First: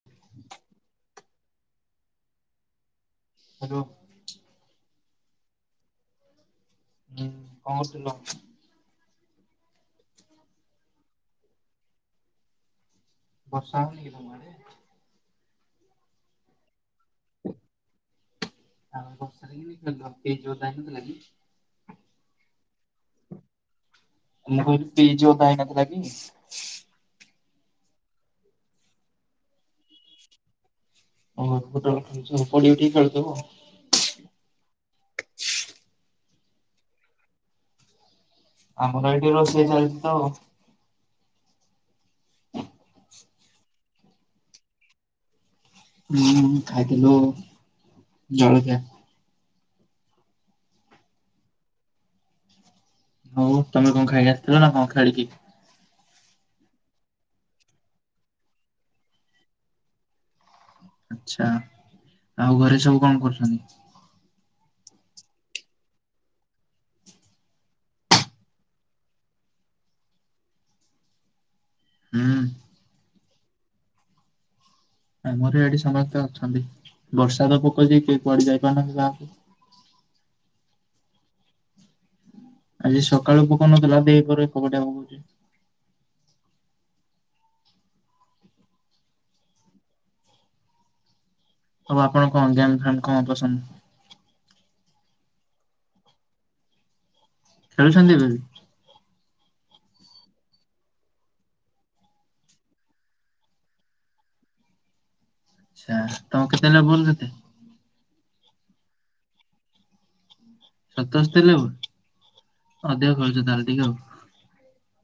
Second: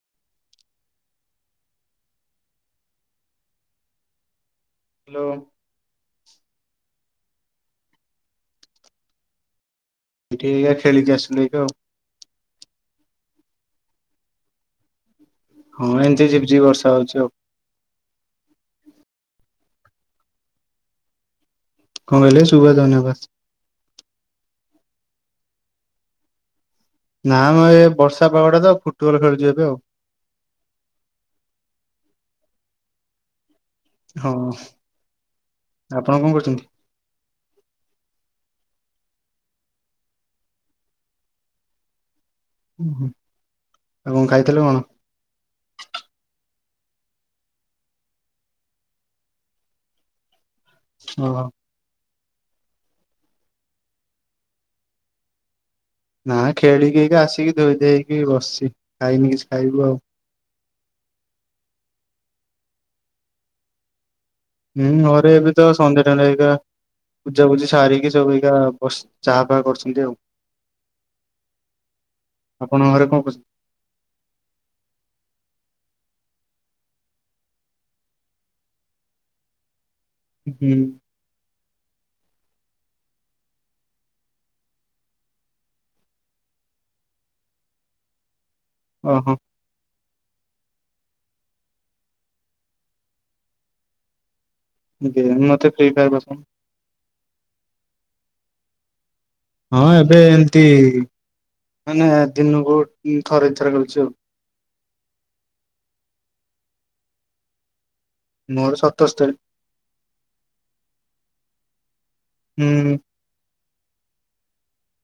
[inaudible] Hello. Hello. କଣ କରୁଥିଲ? ଏଠି ଇଏ ଖେଳିକି ଆସିଲି ତ ଆଉ। ବର୍ଷା ହଉନି କି ତମ ଆଡେ? ହଁ ଏମିତି ଝିପି ଝିପି ବର୍ଷା ହଉଛି ଆଉ। [inaudible] କଣ କହିଲେ ଶୁଭା ଯାଉନି [inaudible] [inaudible] ନାଁ ମ ଏ ବର୍ଷା ପାଗଟା ତ ଫୁଟବଲ ଖେଳୁଛି ଏବେ ଆଉ। ହଁ ଫୁଟବଲ ଖେଲୁଚ ପଡ଼ି ଉଠିକି ଖେଳୁଥିବ ଆଉ। ହଁ, ଆପଣ କଣ କରୁଛନ୍ତି? ଆମର ଏଇଠି ରୋଷେଇ ଚାଲିଛି ତ ଆଉ। ଉଁ ହୁଁ ଆଉ କଣ ଖାଇଥିଲେ କଣ? ହୁଁ ଖାଇଥିଲୁ ଜଳଖିଆ। ହଁ। ଆଉ ତମେ କଣ ଖାଇକି ଆସିଥିଲ ନା କଣ ଖେଳିକି? ନାଁ ଖେଳିକି ଏଇ ଆସିକି ଧୋଇ ଧେଇକି ବସିଛି ଖାଇନି କିଛି ଖାଇବୁ ଆଉ। ଆଚ୍ଛା, ଆଉ ଘରେ ସବୁ କଣ କରୁଛନ୍ତି? ହୁଁ ଘରେ ଏବେ ତ ସନ୍ଧ୍ୟା ଟାଇମ ଏହିକା। ପୂଜାପୂଜି ସାରିକି ସବୁା ସବୁ ଏଇକା ବସ ଚାହା ଫା କରୁଛନ୍ତି ଆଉ। ହୁଁ ଆପଣଙ୍କ ଘରେ କଣ କରୁଛନ୍ତି? ଆମର ଏଠି ସମସ୍ତେ ଅଛନ୍ତି ବର୍ଷା ତ ପକଉଛି ଯେ କିଏ କୁଆଡେ ଯାଇ ପାରୁନାହାନ୍ତି ବାାହା ହୁଁ। ଆଜି ସକାଳୁ ପକଉନଥିଲା ଦ୍ବିପହରେ ଏକ ପଟିଆ ପକଉଛି। ଓହୋ। ଆଉ ଆପଣ କଣ ଗେମ ଫେମ କଣ ପସନ୍ଦ? ଗେମ ମୋତେ ଫ୍ରି ଫେୟାର ପସନ୍ଦ। ଖେଳୁଛନ୍ତି କି? ହଁ ଏବେ ଏମିତି ମାନେ ଦିନକୁ ଥରେ, ଦି ଥର ଖେଳୁଛି ଆଉ। [inaudible] ମୋର ସତସ୍ତରି। ସତସ୍ତରୀ ଏମ ହୁଁ ଅଧିକ ଖେଳୁଛ ତାହେଲେ ଟିକେ ଆଉ।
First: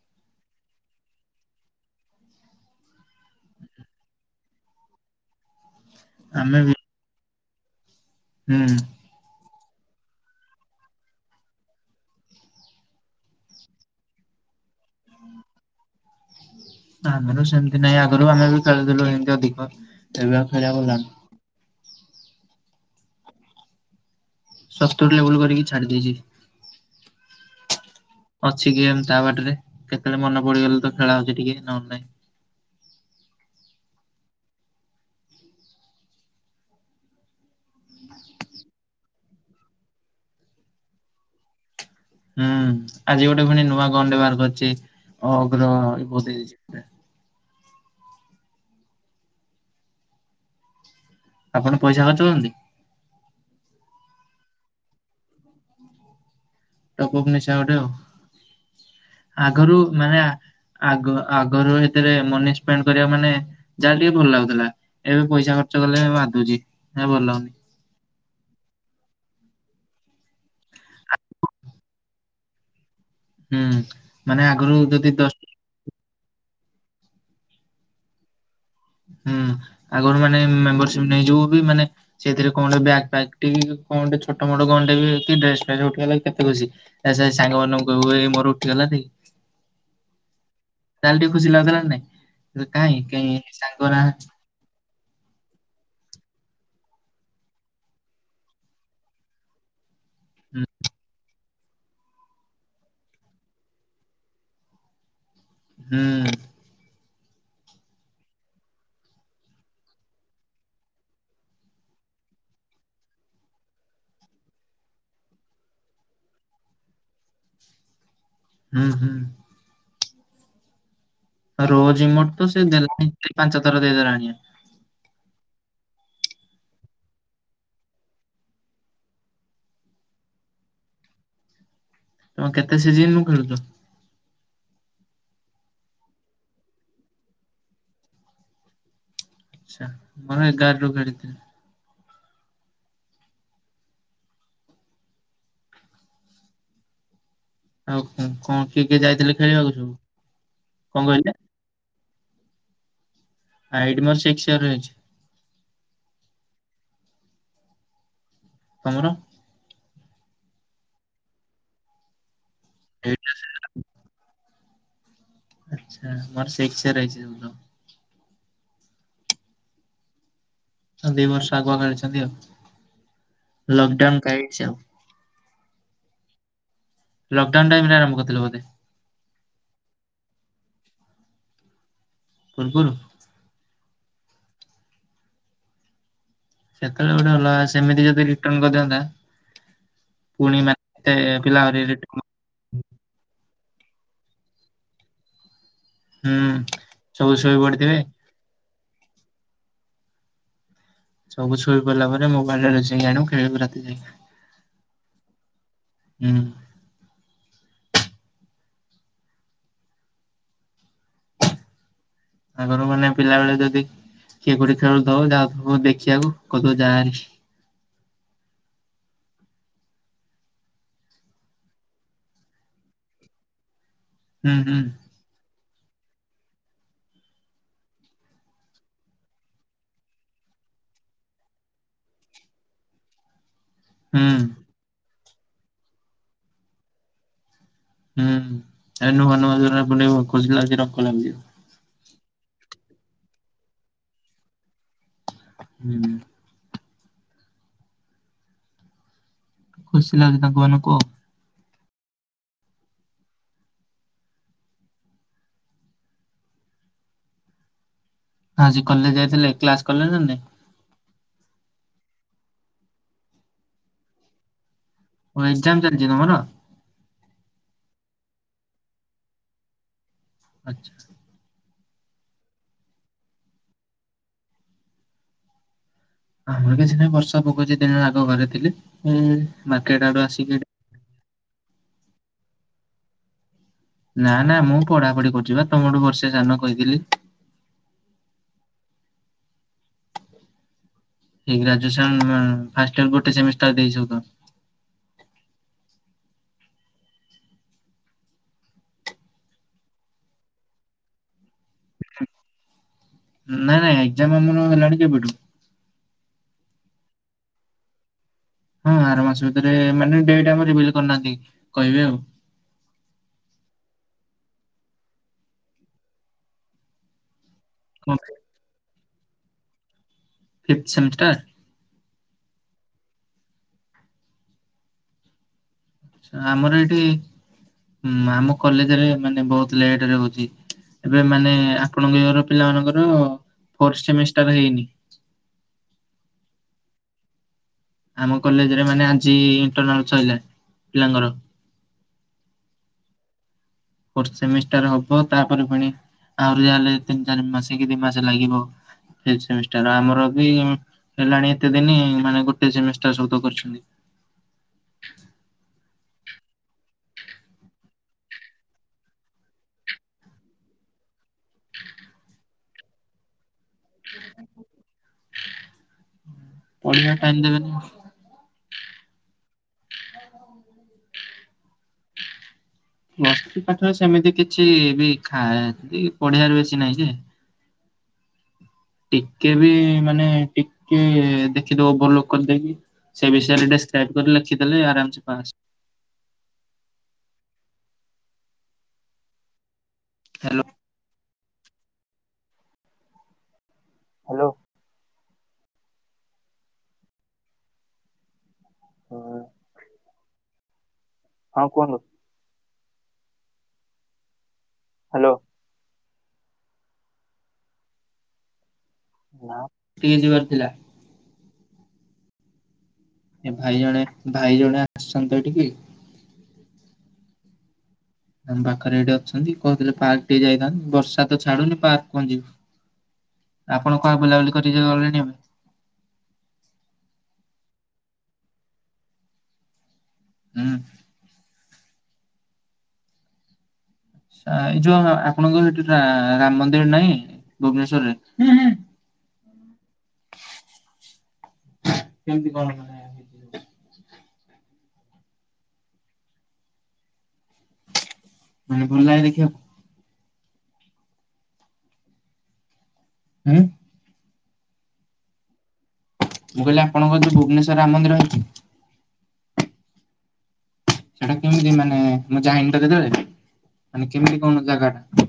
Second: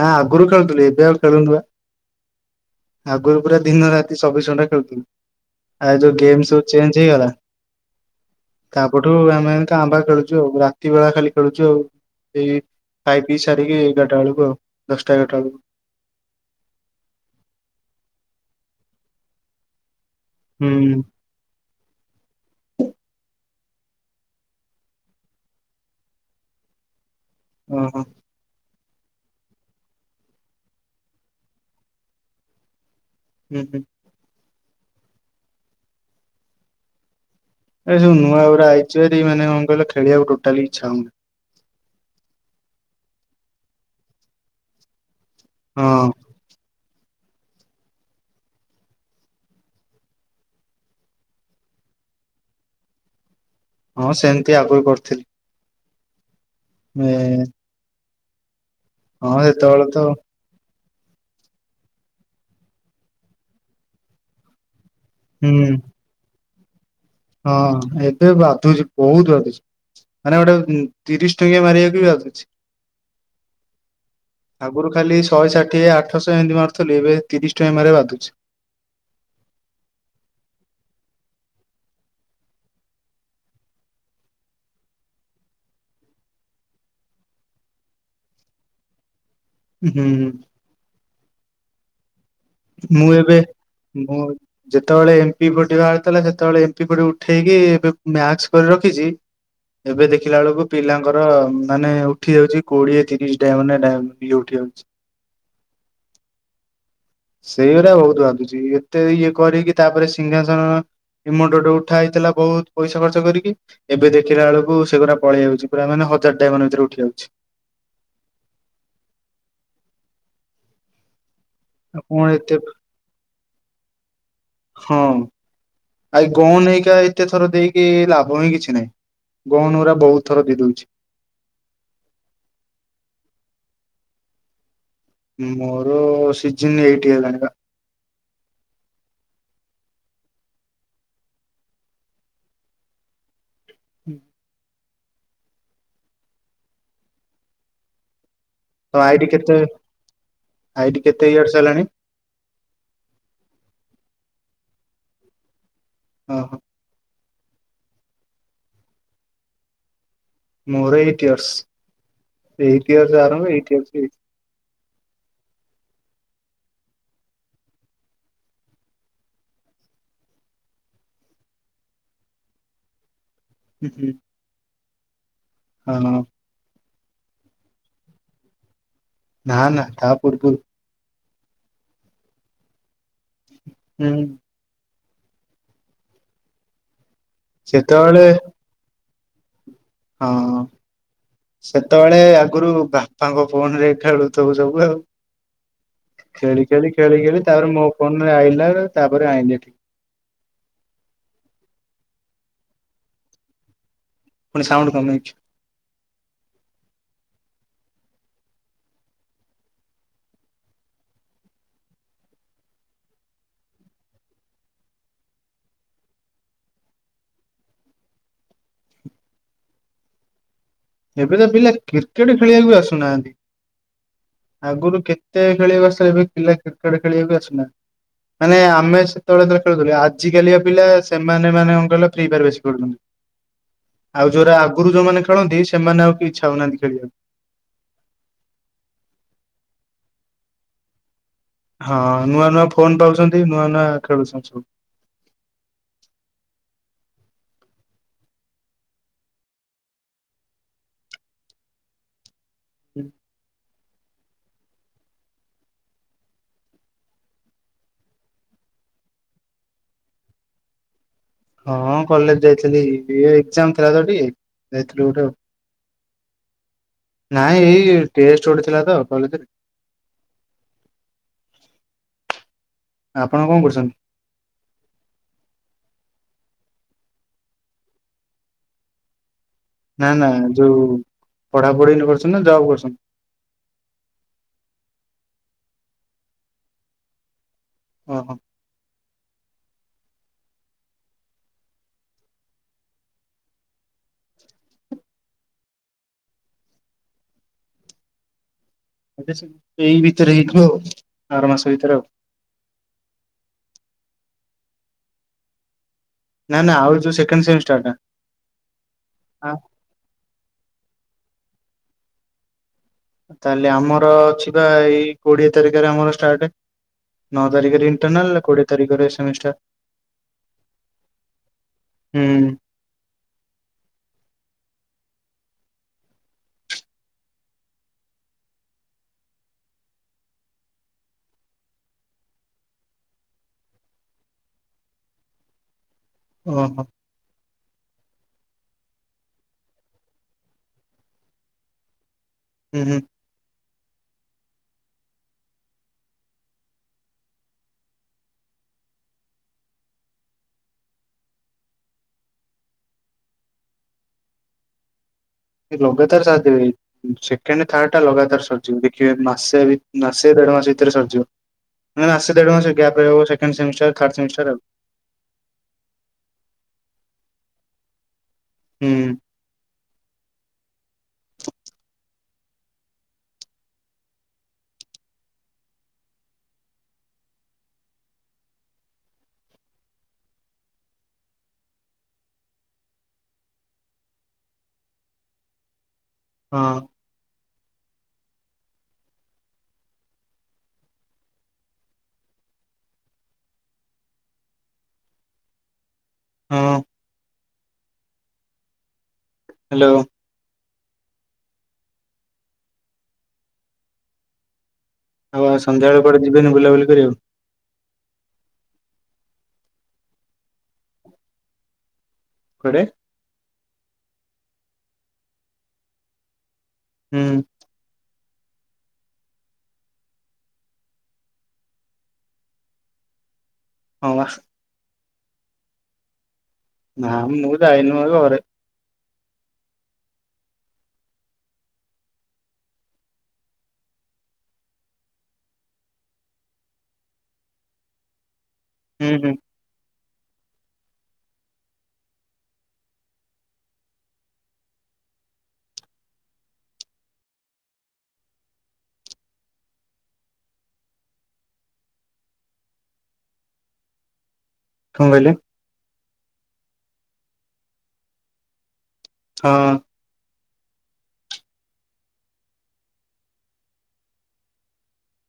ନା ଆଗରୁ ଖେଳୁଥିଲି ଏବେ ଆଉ [inaudible] ଆଗରୁ ପୁରା ଦିନ ରାତି ଚବିଶି ଘଣ୍ଟା ଖେଳୁଥିଲି। ଆଉ ଯୋଉ ଗେମ ଆମେ ସବୁ ବି ଚେଞ୍ଜ ହେଇଗଲା। ହୁଁ ତାପ [inaudible] କାଁ ଫାଁ ଖେଳୁଛୁ ଆଉ ରାତି ବେଳା ଖାଲି ଖେଳଛୁ ଆଉ। ଏଇ ଖାଇପିଇ ସାରିକି ଏଗାରଟା ବେଳକୁ ଆଉ ଦଶଟା, ଏଗାରଟା ବେଳକୁ। ଆମର ସେମିତି ନାହିଁ, ଆଗରୁ ଆମେ ବି ଖେଳିୁଥିଲୁ ଏମିତି ଅଧିକ ଏବେ ଆଉ ଖେଳିବାକୁ ହୁଁ ଯାଉନୁ। [inaudible] କରିକି ଛାଡି ଦେଇେଇଛି। ଓହୋ। ଅଛି ଗେମ ତା, ବାଟରେ କେତେବେଳେ ମନ ପଡିଗଲେ ତ ଖେଳା ହଉଛି ଟିକେ ନହଲେ ନାହିଁ। ଉଁ ହୁଁ। ଏବେ ସବୁ ନୂଆ ଗୁରା ଆଇଚୁ ହେରି ମାନେ କଣ କହିଲ ଖେଳିବାକୁ ଟୋଟାଲି ଇଛା ହଉନି। ହୁଁ ଆଜି ଗୋଟେ ପୁଣି ନୂଆ ଗନ୍ ଟେ ବାହାର କରିଛି ଅଗର ହଁ ଏଭୋ ଦେଇ ଦେଇଛି ଆପଣ ପଇସା ଖର୍ଚ୍ଚ କରନ୍ତି ହଁ ସେମିତି ଆଗରୁ କରିଥିଲି ଟପଅପ୍ ନିଶା ଗୋଟେ ଆଉ ହଁ ଆଗରୁ ସେତେବେଳେ ତ ମାନେ ଆଗ ଆଗରୁ ଏଥିରେ ମନି ସ୍ପେଣ୍ଡ କରିବା ମାନେ ଯାହା ଟିକେ ଭଲ ଲାଗୁଥିଲା ଏବେ ହୁଁ ପଇସା ଖର୍ଚ୍ଚ କଲେ ବାଧୁଛି ହେ ଭଲ ଲାଗୁନି। ହଁ ଏବେ ବାଧୁଛି ବହୁତ ବାଧୁଛି ମାନେ ଗୋଟେ ତିରିଶ ଟଙ୍କିଆ ମାରିବାକୁ ବି ବାଧୁଛି ହୁଁ ମାନେ ଆଗରୁ ଯଦି ଖାଲି ଦଶ ଶହେ ଷାଠିଏ ଆଠଶହ ଏମିତି ମାରୁଥିଲି ଏବେ ତିରିଶି ଟଙ୍କା ମାରିବା କୁ ବାଧୁଛି ହୁଁ ଆଗରୁ ମାନେ ମେମ୍ବରସିପ ନେଇଯିବ ବି ମାନେ ସେଇଥିରେ କଣ ଟେ ବ୍ୟାଗ ପ୍ୟାକ ଟେ କଣ ଟେ ଛୋଟ ମୋଟ ଗନ୍ ଟେ କି ଡ୍ରେସ ପ୍ୟାଣ୍ଟ ଉଠିଗଲା କେତେ ଖୁସି ସେ ସାଙ୍ଗ ମାନଙ୍କୁ କହିବୁ ଏଇ ମୋର ଉଠି ଗଲାରେ ହୁଁଁ ତାହେଲେ ଟିକେ ଖୁସି ଲାଗୁଥିଲା ନା ନାଇ କାହିଁ କାହିଁ ବହୁତ ଯେତେବେଳେ ଏମ ପି ଫଟି ବାହାରିଥିଲା ସେତେବେଳେ ଏମ ପି ଫଟି ଉଠେଇକି ଏବେ ମ୍ୟାକ୍ସ କରି ରଖିଛି ଏବେ ଦେଖିଲା ବେଳକୁ ପିଲାଙ୍କର ମାନେ ଉଠି ଯାଉଛି କୋଡିଏ ତିରିଶ ଟା ଡାଇମଣ୍ଡ ଡାଇମଣ୍ଡ ରେ ଇଏ ଉଠି ଯାଉଛି ହୁଁ ହୁଁ ସେଇଗୁଡା ବହୁତ ବାଧୁଛି ଏତେ ଇଏ କରିକି ତାପରେ ସିଂହାସନ ଏମୋଟ ଗୋଟେ ଉଠା ହେଇଥିଲା ବହୁତ ପଇସା ଖର୍ଚ୍ଚ କରିକି ଏବେ ଦେଖିଲା ବେଳକୁ ସେଗୁରା ପଳେଇ ଆଉଛି ପୁରା ମାନେ ହଜାର ଡାଇମନ ଭିତରେ ଉଠି ଯାଉଛି ହୁଁ ହୁଁ ଆଉ ରୋଜ କଣ ଇମୋଟ ତ ଏତେ ସେ ଦେଲାଣି ପାଞ୍ଚ ଥର ଦେଇ ଦେଲାଣି ହଁ ଆାଇ ଗହ ହେଇକା ଏତେ ଥର ଦେଇକି ଲାଭ ହିଁ କିଛି ନାହିଁ ଗହ ଗୁରା ବହୁତ ଥର ଦେଇ ଦଉଛି ତମ କେତେ ସିଜିିନୁ ରୁ ଖେଳୁଛ ମୋର ସିଜିନ୍ ଏଇଟ୍ ହେଲାଣି ବା ଆଛା ମର ଏଗାର ରୁ ଖେଳିଥିଲି ହୁଁ ଆଉ କଣ କିଏ କିଏ ତ ଆଇଡି ଯାଇଥିଲେ ଖେଳିବାକୁ ସବୁ କଣ କହିଲେ କରିସାରିଲଣି ଆଇଡି ମୋର ରସିକ୍ସ ୟାର ହେଇଛି ଓହୋ ତମର ମୋର ଏଇଟ ଇୟର୍ସ ଏଇଟ ଇୟର୍ସ ରୁ ଆରମ୍ଭ ଏଇଟ୍ ଆଚ୍ଛା ମୋର ସିକ୍ସ ୟାର ହେଇଛି ସବୁ ତ ହ ଦି ବର୍ଷ ଆଗୁଆ କରିଛନ୍ତି ଆଉ ଲକଡାଉନ କାଇଟ୍ସ୍ ଆଉ ହ ଲକଡ଼ାଉନ ଟାଇମ ରେ ଆରମ୍ଭ କରିଥିଲେ ବଧେ ନା ନା ତା ପୂର୍ବରୁ ପୂର୍ବରୁ ହୁଁ ସେତେବେଳେ ଗୋଟେ ଅଲଗା ସେମିତି ସେତେବେଳେ ଯଦି ରିଟର୍ଣ କରିଦିଅନ୍ତା ହଁ, ପୁଣି ମାନେ ପିଲା ଆହୁରି ସେତେବେଳେ ରିଟର୍ନ ଆଗରୁ ବା ବାପାଙ୍କ ଫୋନ ରେ ଖେଳୁଥୁବୁ ସବୁ ଆଉ, ହୁଁ। ଖେଳି ଖେଳି ଖେଳି ସବୁ ଖେଳି ଶୋଇ ତାପରେ ମୋ ପଡିଥିବେ ଫୋନ ଆଇଲା ତାପରେ ଆଇଁଲି ଏଠି ସବୁ ଛୁଇ ପଡିଲା ପରେ ମୋବାଇଲ ଟା ଲୁଚେଇକି ଆଣିବୁ ଖେଳିବୁ ରାତି [unintelligible] ଫୁଣି ସାଉଣ୍ଡ କମେଇଛି। ହୁଁ। ତାଙ୍କର ମାନେ ପିଲାବେଳେ ଯଦି କିଏ କଉଠି ଖେଳୁଥିବ, ଯାଉଥିବ, ଦେଖିବାକୁ କତୁ ଯାହାରି। ଏବେ ତ ପିଲା କ୍ରିକେଟ୍ ଖେଳିବାକୁ ବି ଆସୁନାହାନ୍ତି, ହୁଁ ହୁଁ ଆଗରୁ କେ କେତେ ଖେଳିବାକୁ ଆସିଲେ, ଏବେ ପିଲା କ୍ରିକେଟ ଖେଳିବା କୁ ଆସୁନାହାନ୍ତି। ମାନେ ଆମେ ସେତେବେଳେ ଯେବେଳେ ଖେଳୁଥିଲୁ, ଆଜିକାଲିକା ପିଲା ସେମାନେ ମାନେ କଣ କହିଲ ଫ୍ରି ଫାୟାର ବେଶୀ ଖେଳୁଛନ୍ତି। ହୁଁ ଆଉ ଯୋଉରା ଆଗରୁ ଯୋଉମାନେ ଖେଳନ୍ତି ସେମାନେ ଆଉ କି ଇଚ୍ଛା ହଉନାହାନ୍ତି ଖେଳିବାକୁ। ହୁଁ, ଏ ନୁହଁ ନୁହ ଯୋଉରା ଏପଟେ। [unintelligible] ହଁ ନୂଆ ନୂଆ ଫୋନ୍ ପାଉଛନ୍ତି, ନୂଆ ନୂଆ ଖେଳୁଛନ୍ତି ସବୁ। ହୁଁ। ଖୁସି ଲାଗୁଛି ତାଙ୍କ ମାନଙ୍କୁ। ଆଜି କଲେଜ୍ ଯାଇଥିଲେ, କ୍ଲାସ୍ କଲେ ନା ନାହିଁ? ହଁ କଲେଜ୍ ଯାଇଥିଲି, ଇଏ ଏକ୍ଜାମ୍ ଥିଲା ତ ଟି ଯାଇଥିଲୁ ଗୋଟେ ଆଉ। କଣ ଏକ୍ଜାମ ଚାଲିଛି ତମର? ନାଇଁ ଏଇ ଟେଷ୍ଟ ଗୋଟେ ଥିଲା ତ କଲେଜ୍ ରେ। ଆଚ୍ଛା। ଆପଣ କଣ କରୁଛନ୍ତି? ଆମର କିଛି ନାହିଁ ବର୍ଷା ପକାଉଛି ଦିନରେ ଆଗ ଘରେ ଥିଲି ଉଁ ମାର୍କେଟ୍ ଆଡୁ ଆସିକି ଏଠି ପଢ଼ା ପଢି ଏନେ କରୁଛନା ନା ଜବ୍ କରୁଛ? ନା ନା ମୁଁ ପଢାପଢି କରୁଛି ପା, ତମଠୁ ବର୍ଷେ ସାନ କହିଥିଲି। ଓଃ। ଏଇ ଗ୍ରାଜୁଏଷନ୍ ଫାଷ୍ଟ୍ ଇୟର ଗୋଟେ ସେମିଷ୍ଟାର ଦେଇଚ ତ? ଏଇ ଭିତରେ ହେଇଥିବ, ଆର ମାସ ଭିତରେ ଆଉ? ନାଇଁ ନାଇଁ, ଏକ୍ଜାମ୍ ଆମର ହେଲାଣି କେବେଠୁ। ନା ନା, ଆଉ ଯୋଉ ସେକଣ୍ଡ୍ ସେମିଷ୍ଟାର୍ ଟା। ହଁ ଆର ମାସ ଆ ଭିତରେ ମାନେ ଡେଟ ଆମର ରିଭିଲ୍ କରିନାହାନ୍ତି, କହିବେ ଆଉ। ତାହେଲେ ଆମର ଅଛି ପା ଏଇ କୋଡିଏ ତାରିଖରେ ଆମର ଷ୍ଟାଟ୍, ନଅ ତାରିଖରେ କଣ ପାଇଁ ଇଣ୍ଟରନାଲ୍ କୋଡିଏ ତିଖରେ ସେମିଷ୍ଟାର୍। Fifth semester? ହୁଁ। ଆମର ଏଇଠି, ହୁଁ ଆମ କଲେଜରେ ମାନେ ବହୁତ ଲେଟରେ ହଉଛି। ଏବେ ମାନେ ଆପଣଙ୍କ ଇୟର ପିଲା ମାନଙ୍କର ଫୋର୍ଥ ସେମିଷ୍ଟାର ହେଇନି? ଓହୋ। ଆମ କଲେଜରେ ମାନେ ଆଜି ଇଣ୍ଟରନାଲ ସଇଲା ପିଲାଙ୍କର। ହୁଁ ହୁଁ। ଫୋର୍ଥ ସେମିଷ୍ଟାର ହବ ତାପରେ ପୁଣି ଆହୁରି ଯାହାଲେ ତିନି ଚାରି ମାସେ କି ଦି ମାସେ ଲାଗିବ। ଏଇ ସେମିଷ୍ଟାର ଆମର ବି ହେଲାଣି ଏତେ ଦିନି ମାନେ ଗୋଟେ ସେମିଷ୍ଟାର ସବୁ ତକ କରିଛନ୍ତି। କି ଲଗାତାର ତାର ସାଥ୍ ଦେବେ। ସେକେଣ୍ଡ ଥାର୍ଡ ଟା ଲଗାତାର ସରିଯିବ, ଦେଖିବେ ମାସେ ଭି ମାସେ ଦେଢ ମାସ ଭିତରେ ସରିଯିବ। ମାନେ ମାସେ ଦେଢ ମାସେ ଗ୍ୟାପ ରହିବ, ସେକଣ୍ଡ ସେମିଷ୍ଟାର, ଥାଡ୍ ସେମିଷ୍ଟାର ଆଉ। ପଢିବା ଟାଇମ୍ [unintelligible] ହୁଁ। ବସ୍ତି ପାଠ ସେମିତି କିଛି ବି ଖା ପଢିବାର ବେଶି ନାହିଁ ଯେ ଟିକେ ବି ମାନେ ଟିକେ ଦେଖିଦବ ଭଲ କରିଦେଇକି। ସେ ବିଷୟରେ ଦେସକ୍ରଆଇନକରି ଲଖିଦେଲେ ଆରାମ୍ ସେ ପାସ୍। ହଁ। ହାଲୋ। ହାଲୋ। ହଁ। ହାଲୋ। ହଁ କୁହନ୍ତୁ। ହ୍ୟାଲୋ ଆଉ ସନ୍ଧ୍ୟାବେଳେ କୁଆଡେ ଯିବେନି ବୁଲାବୁଲି କରିବାକୁ। ହେ ଟିକେ ଯିବାର ଥିଲା। ଖରେ। ଏ ଭାଇ ଜଣେ ଭାଇ ଜଣେ ଆସିଛନ୍ତି ଏଠିକି। ହୁଁ। ଆମ ପାଖରେ ଏଇଠି ଅଛନ୍ତି କହୁଥିଲେ ପାର୍କ ଟିକେ ଯାଇଥାନ୍ତନ୍ତି ବର୍ଷା ତ ଛାଡୁନି ପାର୍କ କଣ ଯିବି। ଆପଣ ହଁ କଣ ବା ବୁଲାବୁଲି କରି ଗଲେଣି ଏବେ। ନାଁ ମୁଁ ଦଇନି ମ ଘରେ। ହୁଁ ଆଛା ଏଇ ଯୋଉ ଆପଣଙ୍କ ସେଠି ରାମ ମନ୍ଦିର ନାହିଁ ଭୁବନେଶ୍ଵରରେ। ହୁଁ ହୁଁ କେମିତି କଣ? ହେଇଛି? ଭଲ ଲାଗେ ଦେଖିବାକୁ। ହୁଁ କଣ କହିଲେ। ମୁଁ କହିଲି ଆପଣଙ୍କ ଯୋଉ ଭୁବନେଶ୍ୱର ରାମ ମନ୍ଦିର ଅଛି। ହଁ ସେଇଟା କେମିତି ମାନେ ମୁଁ ଯାଇନି ତ କେତେବଳେ ମାନେ କେମିତି କଣ ଜାଗା ଟା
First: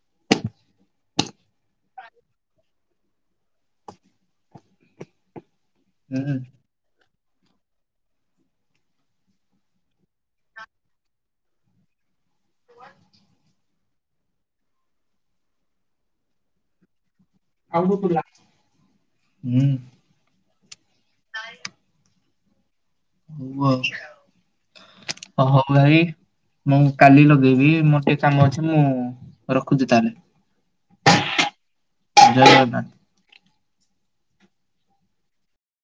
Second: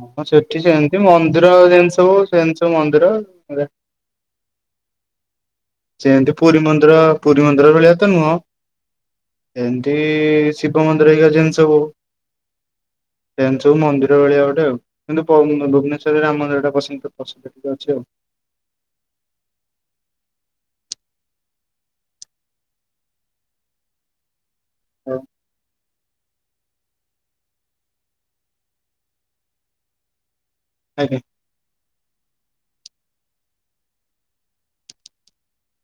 ହଁ ସେଠି ସେମିତି ମନ୍ଦିର ଯେନିତି ସବୁ ସେନି ସବୁ ମନ୍ଦିର। ସେମିତି ହୁଁ ପୁରୀ ମନ୍ଦିର ପୁରୀ ମନ୍ଦିର ଭଳିଆ ତ ନୁହଁ। ଏମତି ଶିବ ମନ୍ଦିର ଘରିକ ଜମତି ସବୁ। ସେ ସବୁ ମନ୍ଦିର ଭଳିଆ ଗୋଟେ ଆଉ କିନ୍ତୁ ଭୁବନେଶ୍ୱରରେ ରାମ ମନ୍ଦିର ଟା ପସନ୍ଦ। ପ୍ରସିଦ୍ଧ ଟିକେ ଅଛି ଆଉ ହୁଁ କାଇ ହଉଉ ହଉ ଭାଇ ମୁଁ କାଲି ଲଗେଇବି ମୋର ଟିକେ କାମ ଅଛି ମୁଁ ରଖୁଛି ତାହେଲେ। ଆଜ୍ଞା ଜଗରନାଥ